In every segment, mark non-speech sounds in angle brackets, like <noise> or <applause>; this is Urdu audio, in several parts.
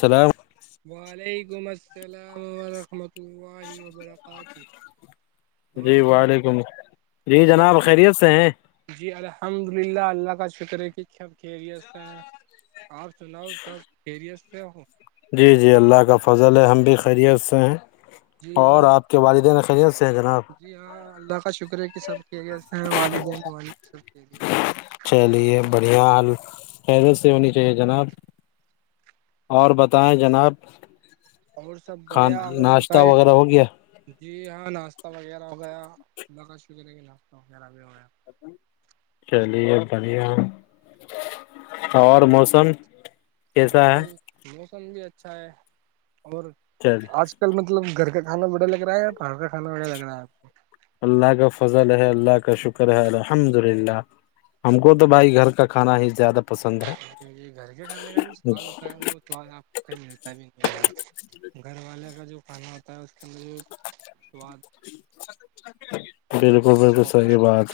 سلح وعلیکم السلام ورحمۃ اللہ وبرکاتہ جی اور جناب وعلیکم السلام جی سب جناب خیر؟ خیریت سے ہیں جی الحمد للہ اللہ کا شکرے کی خیریت ہیں آپ سناؤ سب کیریس سے ہو جی جی اللہ کا فضل ہے ہم بھی خیریت سے ہیں اور آپ کے والدین خیریت سے ہیں جناب جی ہاں اللہ کا شکر ہے کہ سب کی و سے ہیں والدین والد سب کی لی ہیں چلیے بڑھیا حال حیرت سے ہونی چاہیے جناب اور بتائیں جناب ہیں. اور سب کھانا بڑھیا اور ناشتہ بتائے وغیرہ ہو گیا جی ہاں ناشتہ وغیرہ ہو گیا اللہ کا شکر ہے کہ ناشتہ وغیرہ بھی ہو گیا چلیے بڑھیا اور موسم کیسا ہے موسم موسم بھی اچھا ہے اور چل ک مطل گھر کا کانا بڑا لگ رہا ہے یااہر کا کانا بڑا لگ رہا ہے آپ کو اللہ کا فضل ہے اللہ کا شکر ہے الحمد للہ ہم کو تو بھائی گھر کا کھانا ہی زیادہ پسند ہے گھر کے کھانے کا جو سواد ہوتا ہے وہ آپ ملتا بھی نہیں گھر والے کا جو کھانا ہوتا ہے اس کے اندر جو سواد بالکل اچھا بالکل ہوتا ہے صحیح بات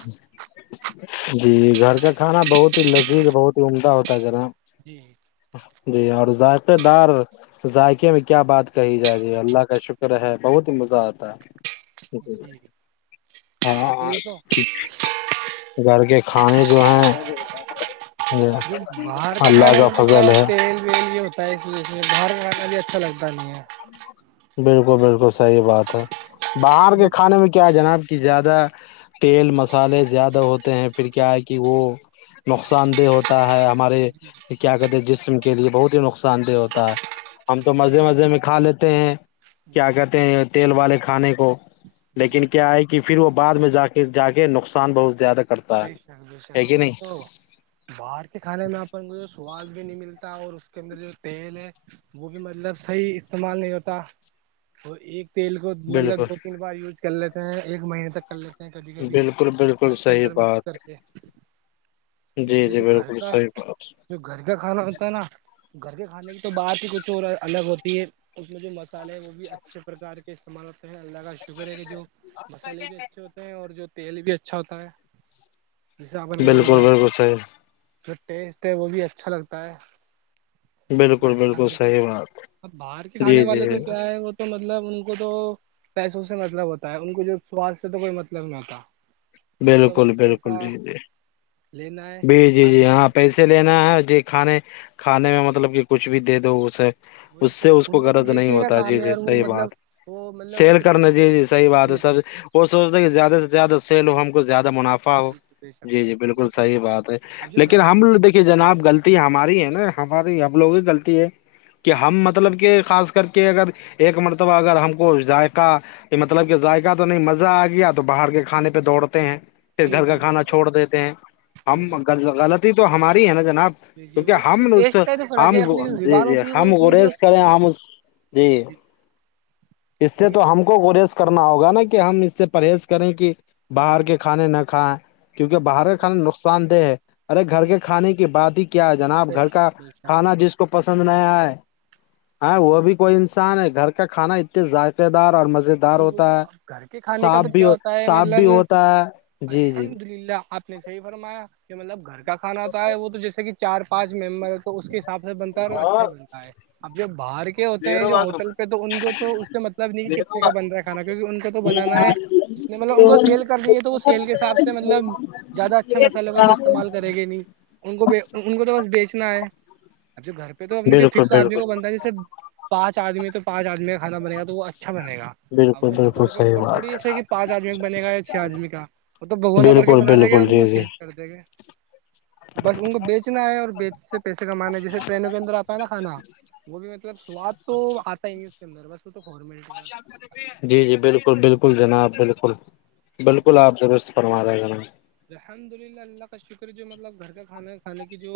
جی گھر کا کانا بہت ہی لذیذ بہت ہی عمدہ ہوتا ہے گرم جی جی اور ذائقے دار ذائقے میں کیا بات کہی جائےی اللہ کا شکر ہے بہت ہی مزہ آتا ہے جی ہاں وہی تو ٹھیک گھر کے کھانے جو ہیں م باہر کے اللہ کھانے کا میں کیا فضل ہے تیل ویل یہ ہوتا باہر کاکھانا بھی اچھا لگتا نہیں ہے بالکل بالکل صحیح بات ہے باہر کے کھانے میں کیا جناب کہ زیادہ تیل مسالحے زیادہ ہوتے ہیں پھر کیا ہے کہ وہ نقصان دہ ہوتا ہے ہمارے کیا کہتے جسم کے لیے بہت ہی نقصان دہ ہوتا ہے ہم تو مزے مزے میں کھا لیتے ہیں جی کیا کہتے ہیں تیل والے کھانے کو جی لیکن کیا ہے کہ پھر وہ بعد میں جا کے جا کے نقصان بہت زیادہ کرتے بے شک بےشک وہی تو باہر کے کھانے میں آپ پرھ سواد بھی نہیں ملتا اور اس کے اندر جو تیل ہے وہ بھی مطلب صحیح استعمال نہیں ہوتا وہ ایک تیل کو مطلب بالکل دو تین بار یوز کر لیتے ہیں ایک مہینے تک کر لیتے کبھی کبھی بالکل بالکل اس کے صحیح اندر میں بات کر کے اس جی لیے جی جو گھر بالکل کا صحیح بات جو گھر کا کھانا ہوتا ہے نا گھر کے کھانے کی تو بات ہی کچھ اور الگ ہوتی ہے اس میں جو مسالے ہیں وہ بھی اچھے پرکار کے استعمال ہوتے ہیں اللہ کا شگر ہے کہ جو مسالحے بھی اچھے ہوتے ہیں اور جو تیل بھی اچھا ہوتا ہے ج سے اپن کو جو بالکل مطلب بالکل صحیح جو ٹیسٹ ہے وہ بھی اچھا لگتا ہے بالکل گھر کے بالکل کھانے کا صحیح بات ا باہر کے کھانے جی جی والے تو کیا ہے وہ تو مطلب ان کو تو پیسوں سے مطلب ہوتا ہے ان کو جو سواستھ سے تو کوئی مطلب نہیں ہوتا ان کو تو بالکل بس بالکل پیسہ جی جی لینا ہے جی جی جی کھانے کا یہاں جو پیسے سواد لینا ہے جی کھانے کھانے میں مطلب کہ کچھ بھی دے دو اسے وہی اس سے تو اس ان کو تو غرض نہیں بیچنے کا ہوتا کام جی ہے جی یار وہ صحیح مطلب بات وہ مطلب وہ سیل کتنا کرنا جی جی صحیح بات جی ہے جی سر وہ سوچتا کہ زیادہ سے زیادہ سیل ہو ہم کو زیادہ منافع ہو جی بے شک جی بے جی شک وہی بالکل تو حیح بات ہے اب جو لیکن گھر ہم ل دیکھیے جی جناب غلط لطی ہماری ہے نا ہماری ہمب لوگوں کی غلط ہے کہ ہم مطلب کہ خاص کر کے اگر ایک مرتبہ اگر ہم کو ذائقہ کہ مطلب کہ ذائقہ تو نہیں مزہ آ گیا تو باہر کے کھانے پہ دوڑتے ہیں پھر جی گھر کا جی بے کھانا چھوڑ شک دیتے ہیں بے ہم شک غلطی تو ہماری ہے نا جناب جی جی وہ کیونکہ ہم لوگ تو ٹیسٹ کا فرق ہم ہے اپنی جو جی زبان جی ہوتی ہے وہ ہم اتنی جو گریز کریں سوادشٹ ہم جی اس سے تو ہم کو گریز کرنا ہوگا نا کہ ہم اس سے پرہیز کریں کہ جی باہر کے کھانے نہ کھائیں کیونکہ باہر یہ کے تو کھانے لوگ نقصان دہ ہے ارے گھر کے کھانے کی بات ہی کیا ہے جناب بے گھر شک کا بے شک کھانا جس کو پسند نہیں آئے ہاں وہ بھی کوئی انسان ہے گھر کا کھانا اتنے ذائقے دار اور مزیدار جی وہی تو گھر کے کھانے کا تو کیا ہوتا ہے صاف بھی مطلب ہوتا ہے جی جی الحمد للہ آپ نے صحی فرمایا کہ مطلب گھر کا کھا ہوتا ہے وہ تو جیسے کہ چار پانچ ممبر تو اس کے حساب سے بنتا اچھا ملتا ہے اب جو باہر کے ہوتے ہیں جو ہوٹل پہ تو ان کو تو اس سے مطلب نہیں کہ ک کا بن رہا ہے کھانا کیونکہ ان کا تو بنانا ہے مطلب ان کو سیل کرنی ہے تو وہ سیل کے حساب سے مطلب زیادہ اچھا مسالے کا تو استعمال کر گے نہیں ان کو ان کو تو بس بیچنا ہے اب جو گھر پہ پھر تو اپنے جو بالکل فکس آدمی بالکل کو بنتا جیے پانچ آدمی تو پانچ آدمی کا کھانا بنے گا تو وہ اچھا بنے گا ا بالکل وہ بالکل ہوٹلوں کے صحیح اوپر تھوڑی بات ایسے کہ پانچ آدمی کا بنے گا یا چھ آدمی کا وہ تو ہے بگونا بور کے بالکل بنا دے گے بالکل اور ان جی کو جی سیو کر دیں گے بس ان کو بیچنا ہے اور بیچ سے پیسے کمانا ہے جیسے ٹرینوں کے اندر آ تاہے نا کھانا وہ بھی مطلب سواد تو آتا ہی نہیں اس کے اندر بس وہ تو فارمیلٹی ہے جی جی بالکل بالکل جناب بالکل بالکل آپ ررست فرما رہے ہیں ن الحمد للہ اللہ کا شکر جو مطلب گھر کا کھانا کھانے کی جو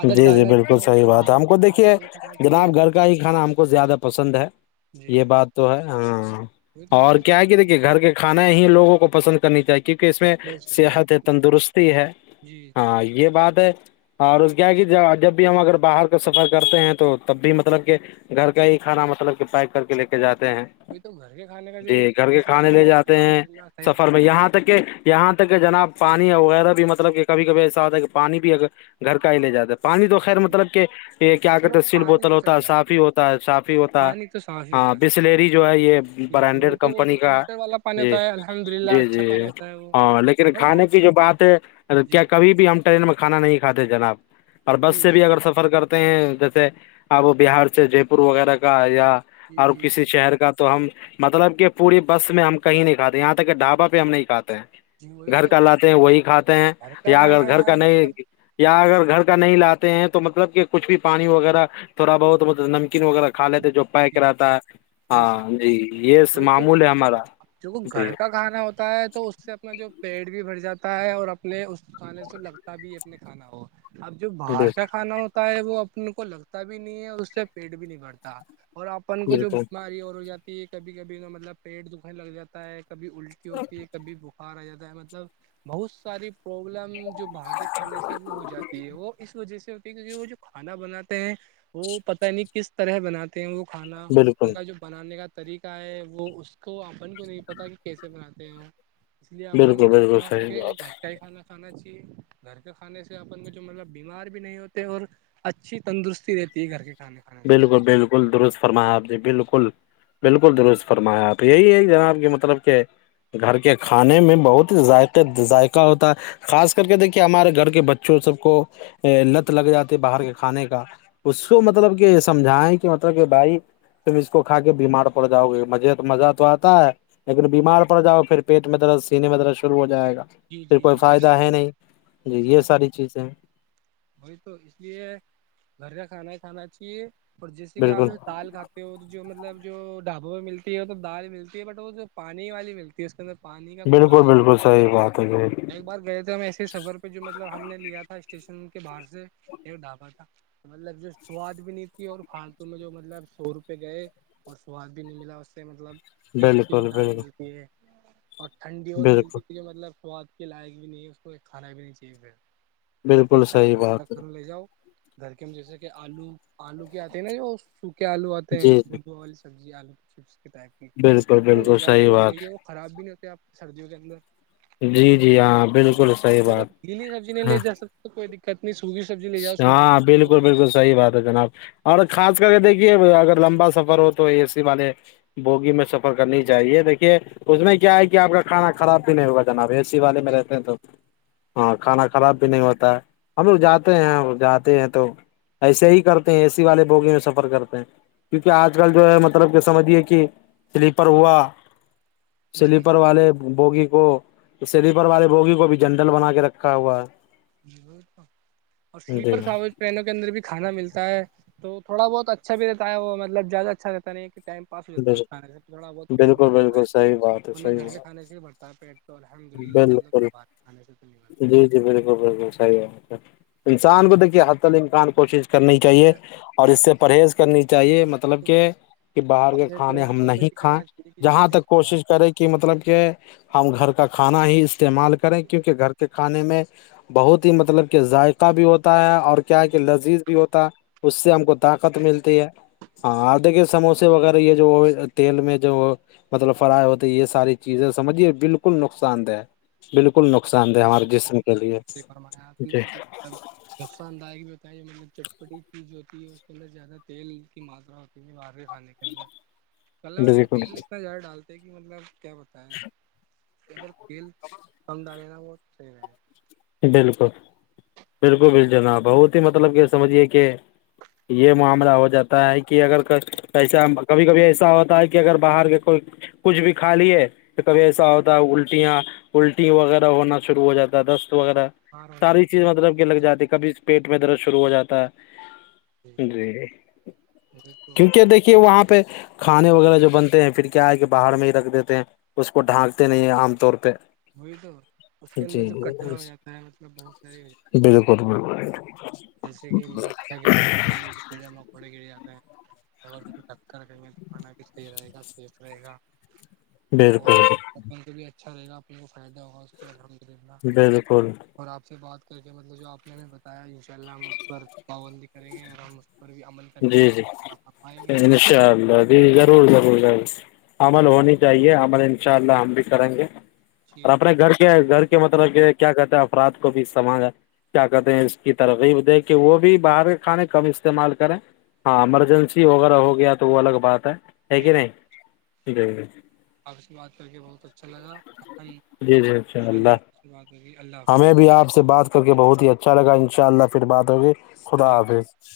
عادت جی جی ڈالنا بالکل چاہیے ہمیں صحیح یہ بات ہے باہر ہم کے کو کھانا دیکھیے نہیں کھانا چاہیے جناب گھر کا ہی کھانا ہم کو زیادہ پسند ہے جی یہ بات تو ہے ہاں وہ تو اور گھر پہ کیا ہے کہ کھانا دیکھیے گھر کے کھانے یہ لوگوں کو پسند کرنی چاہیے کیونکہ اس میں بہت صحت ہے تندرستی ہے جی جی ہاں یہ بات ہے اور اس کیا کہ جب بھی ہم اگر باہر کا سفر کرتے ہیں تو تب بھی مطلب کہ گھر کا ہی کھانا مطلب کہ پیک کر کے لے کے جاتے ہیں وہی تو گھر کے کھانے کا جو جی گھر کے ٹیسٹ کھانے ہوتا ہے لے جاتے الحمد ہیں للہ صحیح ہوتا سفر میں یہاں تک کہ یہاں تک کہ جناب پانی وغیرہ بھی مطلب کہ کبھی کبھی ایسا ہوتا ہے کہ پانی بھی اگر گھر کے ہیے جاتے پانی تو خیر ہے۔ مطلب کہ یہ کیا چلو کہتے ہیں سیل پانی بوتل تو چل ہوتا ہے جاتا صاف ہی ہوتا ہے صاف ہی ہوتا ہے پانی تو صاف ہی ہاں ہوتا ہے بسلری جو ہے یہ جی جی وہ برانڈیڈ تو وہ کمپنی تو کا فلٹر والا پانی جی ہوتا ہے الحمد للہ جی اچھا جی پانی ہوتا ہے وہ ہاں لیکن اور وہ کھانے کی جو بات ہے جی کیا کبھی بھی ہم ٹرین میں کھانا نہیں کھاتے جناب اور بس جی سے بھی جی اگر سفر کرتے ہیں جیسے اب وہ بہار سے جے پور وغیرہ کا یا جی اور جی کسی جی شہر کا تو ہم مطلب کہ پوری بس میں ہم کہیں نہیں کاتے یہاں تک کہ ڈھابا پہ ہم نہیں کاتے جی ہیں وہی گھر تو کا لاتے ہیں وہی کھاتے ہیں گھر کا یا اگر کھانا گھر یار کا نہیں مطلب یا اگر گھر کا نہیں لاتے ہیں تو مطلب کچھ بھی پانی وغیرہ تھوڑا بہت ملب نمکین وغیرہ کھا لیتے جو پیک رہتا بے شک ہاں جی یہ وہی تو معمول ہے ہمارا جو جی گھر کا کھانا ہوتا ہے تو اس سے اپنا جو پیڑ بھی بھر جاتا ہے اور اپنے اس کھانے سے لگتا بھی اپنے کھانا ہو <unintelligible> اب جو باہر کا کھانا ہوتا ہے وہ اپن کو لگتا بھی نہیں ہے اور اس سے پیٹ بھی نہیں بھرتا اور اپن کو جو بالکل بیماری اور ہو جاتی ہے کبھی کبھی ن مطلب پیٹ دکھان لگ جاتا ہے کبھی الٹی ہوتی ہے کبھی بخار آ جاتا ہے مطلب بہت ساری جو باہر کے کھانے سے وہ ہو جاتی ہے وہ اس وجہ سے کیونکہ وہ جو کھانا بناتے ہیں وہ پتتا نہیں کس طرح بناتے ہیں وہ کھانا ان بالکل کا جو بنانے کا طریقہ ہے وہ اس کو اپن کو نہیں پتا کہ کیسے بناتے ہیں اس لیے اپن بالکل کو بالکل جتنا ہو صحیح سکے بات۔ جو گھر کا ہی کھانا کھانا چاہیے گھر کھانے سے اپن کو جو مطلب بیمار بھی نہیں ہوتے اور اچھی تندرستی رہتی ہے گھر کے کھانے کھانے سے بالکل بالکل درست فرما آپ جی بالکل بالکل درست فرمایا آپ یہی ہے جناب کہ مطلب کہ گھر کے کھانے میں بہت ذائقے ذائقہ ہوتا ہے خاص کر کے دیکھیے ہمارے گھر کے بچوں سب کو لت لگ جاتی ہے باہر کے کھانے کا اس کو مطلب کہ سمجھائیں کہ مطلب کہ بھائی تم اس کو کھا کے بیمار پڑ جاؤ گے مزے مزہ تو آتا ہے لیکن بیمار پڑ جاؤ پھر پیٹ میں درد سینے میں درد شرع ہو جائے گا جی پھر جی کوئی جی بے فائدہ شک ہے نہیں بے جی یہ شک ساری چیزیں وہی تو اس لیے گھر کا کھانا ہی کھانااہیے اور جیسے کہ آپ بالکل دال کھاتے جو مطلب جو ڈھابوں ملتی ہے وہ تو دال ملتی ہے بٹ وہ جو پانی والی ملتی ت اسر پانی کا کچھ بالکل زیادہ ہی بالکل ماترا صحی بات ہے جی ایک بار گئے تھے ہم ایسے سفر پہ جو مطلب ہم نے لیا تھا اسٹیشن کے باہر سے ایک ڈھابہ تھا مطلب جو سواد بھی نہیں تھی اور فالتو میں جو مطلب سو روپئے گئے اور سواد بھی نہیں ملا اس سے مطلب پھیک کسی کی بالکل دال بالکل ملتی ہے اور ٹھنڈی اور بالکل ملتی ت جو مطلب خواد کے لائق بھی نہیں ہے اس کو ایک کھانا بھی نہیں چاہیے اس سے بالکل اچھا آپ صحیح گھر تک بات ہے گھروں لے جاؤ گھر کے جیسے کہ آلو آلو کے آتے ہیں نا جو سوکھے آلو آتے ہیں جی جی گودوا والی سبزی آلو چپس کے ٹائپ کی بالکل وہ لے بالکل جاؤ وہ بات صحیح ہے خراب بھی نہیں ہوتے آپ سردیوں کے اندر جی جی ہاں بالکل صحیح چلو بات گیلی سبزی نہیں ہاں لے جا سکتے کوئی دقت نہیں سوگی ہاں بالکل بالکل صحیح بات ہے جناب اور خاص کر کے دیکھیے اگر لمبا سفر ہو تو اے سی والے بوگی میں سفر کرنی چاہیے دیکھیے اس میں کیا ہے کہ آپ کا کھانا خراب بھی نہیں ہوگا جناب اے سی والے میں رہتے ہیں تو ہاں کھانا خراب بھی نہیں ہوتا ہے ہم لوگ جاتے ہیں جاتے ہیں تو ایسے ہی کرتے ہیں اے سی والے بوگی میں سفر کرتے ہیں کیونکہ آج کل جو ہے مطلب کہ سمجھیے کہ سلیپر ہوا جی سلیپر والے بوگی کو سلیپر والے بوگی کو بھی جنڈل بنا کے رکھا ہوا ہے ج اور جی سلیپر کا رینوں کے اندر بھی کھانا ملتا ہے تو تھوڑا بہت اچھا رہتا ہے وہ مطلب زیادہ اچھا رہتا نہیں ہے ٹائم اس ہوتا ہے اس بالکل کھے سے تھوڑا بہت پیٹ بھر بالکل جاتا بالکل ہے صحیح بات ہے ورن صحیح گھر بات کے کھانے سے ہی بھرھتا ہے پیٹ تو الحمد للہ مطلب بالکل باہ کھانے سے تو نکل جی جی بالکل بالکل صحیح ہے انسان کو دیکھیے ح ال امکان کوشش کرنی چاہیے بڑھتا اور اس سے پرہیز کرنی چاہیے مطلب کہ کہ باہر کے اپنے کھانے ہم دوستوں سے نہیں بھی کھائیں کہنا چاہیے کہ جہاں مطلب تک باہر کوشش کریں کہ کہ مطلب کہ ہم گھر کا کھانا ہی استعمال کریں کیونکہ گھر کے کھانے میں بہت ہی مطلب کہ ذائقہ بھی ہوتا ہے اور کیا کہ لذیذ بھی ہوتا ہے اس سے ہم کو طاقت ملتی ہے ہاں آدے کے سموس سے وغیرہ یہ جو تیل میں جو مطلب فراہائے ہوتے ہے یہ ساری چیزیں سمجھیے بالکل نقصان دہ بالکل نقصان دہ ہمارے جسم کے لیے بے فرمایا آپ نے جی کہ جو مطلب نقصان دائک بھی ہوتا ہے یہ مطلب چٹپٹی چی جو ہوتی ہے اس کے اندر زیادہ تیل کی ماترا ہوتی ہے باہر کے کھانے کے کل وہ بالکل تیل اتنا زیادہ ڈالتے کہ مطلب کیا بتا ہے گر تل کم ڈالینا ب صحیح ہے بالکل بالکل ب جناب بہت مطلب یہ سمجھیے کہ یہ معاملہ ہو جاتا ہوتا ہے کہ اگر ایسا کبھی کبھی ایسا ہوتا ہے کہ اگر باہر کے کوئی کچھ بھی کھا لی ہے کہ کبھی ایسا ہوتا ہے الٹیاں الٹی وغیرہ ہونا شروع ہو جاتا ہے دس وغیرہ بیمار ہونے کا ساری بھی چیز مطلب بہت کہ لگ جاتی کبھی پیٹ میں درد شروع ہو جاتا ہے جی وہی تو کیونکہ دیکھیے وہاں پہ کھانے وغیرہ جو بنتے ہیں پھر کیائے کہ باہر میں ہی رکھ دیتے ہیں اس کو ڈھانکتے نہیں عام طور پہ وہی تو اس کے اندر جو کچرا ہو جی جاتا ہے مطلب بہت ساری اور میں ب <unintelligible> جیسے کہ مکا گر جاتی ہیں کیڑے مکوڑے گر جاتے ہیں اگر ت کو ڈٹک کر رہیں گے تو کانا بھی صحیح رہے گا سیف رہے گا اور بالکل اپن کو بھی اچھا رہے گا اپنے کو فائدہ ہوگا اس کے الحمد للہ بالکل اور آپ سے بات کر کے مطلب جو آپ نے ہم نے بتایا ہی پہ ہم اس پر پابندی کریں گے اور ہم اس پر بھی عمل کرنے جی کی جی فرمائیں گے انشاء اللہ جی ضرور ضرور ضرور عمل ہونی چاہیے عمل ان شاء اللہ ہم بھی کریں گے جی اور جی اپنے آپ گھر کے گھر کے مطلب کہ کیا کہتے ہیں افراد کو بھی سمجا کیا کہتے ہیں اس کی ترغیب دے کے وہ بھی باہر کے کھانے کم استعمال کریں ہاں ایمرجنسی وغیرہ ہو گیا تو وہ الگ بات ہے ہے کہ نہیں جی جی آپ سے بات کر کے بہت اچھا لگا ہم ان جی جی انشاء شاء اللہ آپ سے بات ہوگی اللہ حافظ ہمیں بھی آپ سے بات کیکہ بہت ہی اچھا لگا ان شاء اللہ پھر بات ہوگئی خدا حافظ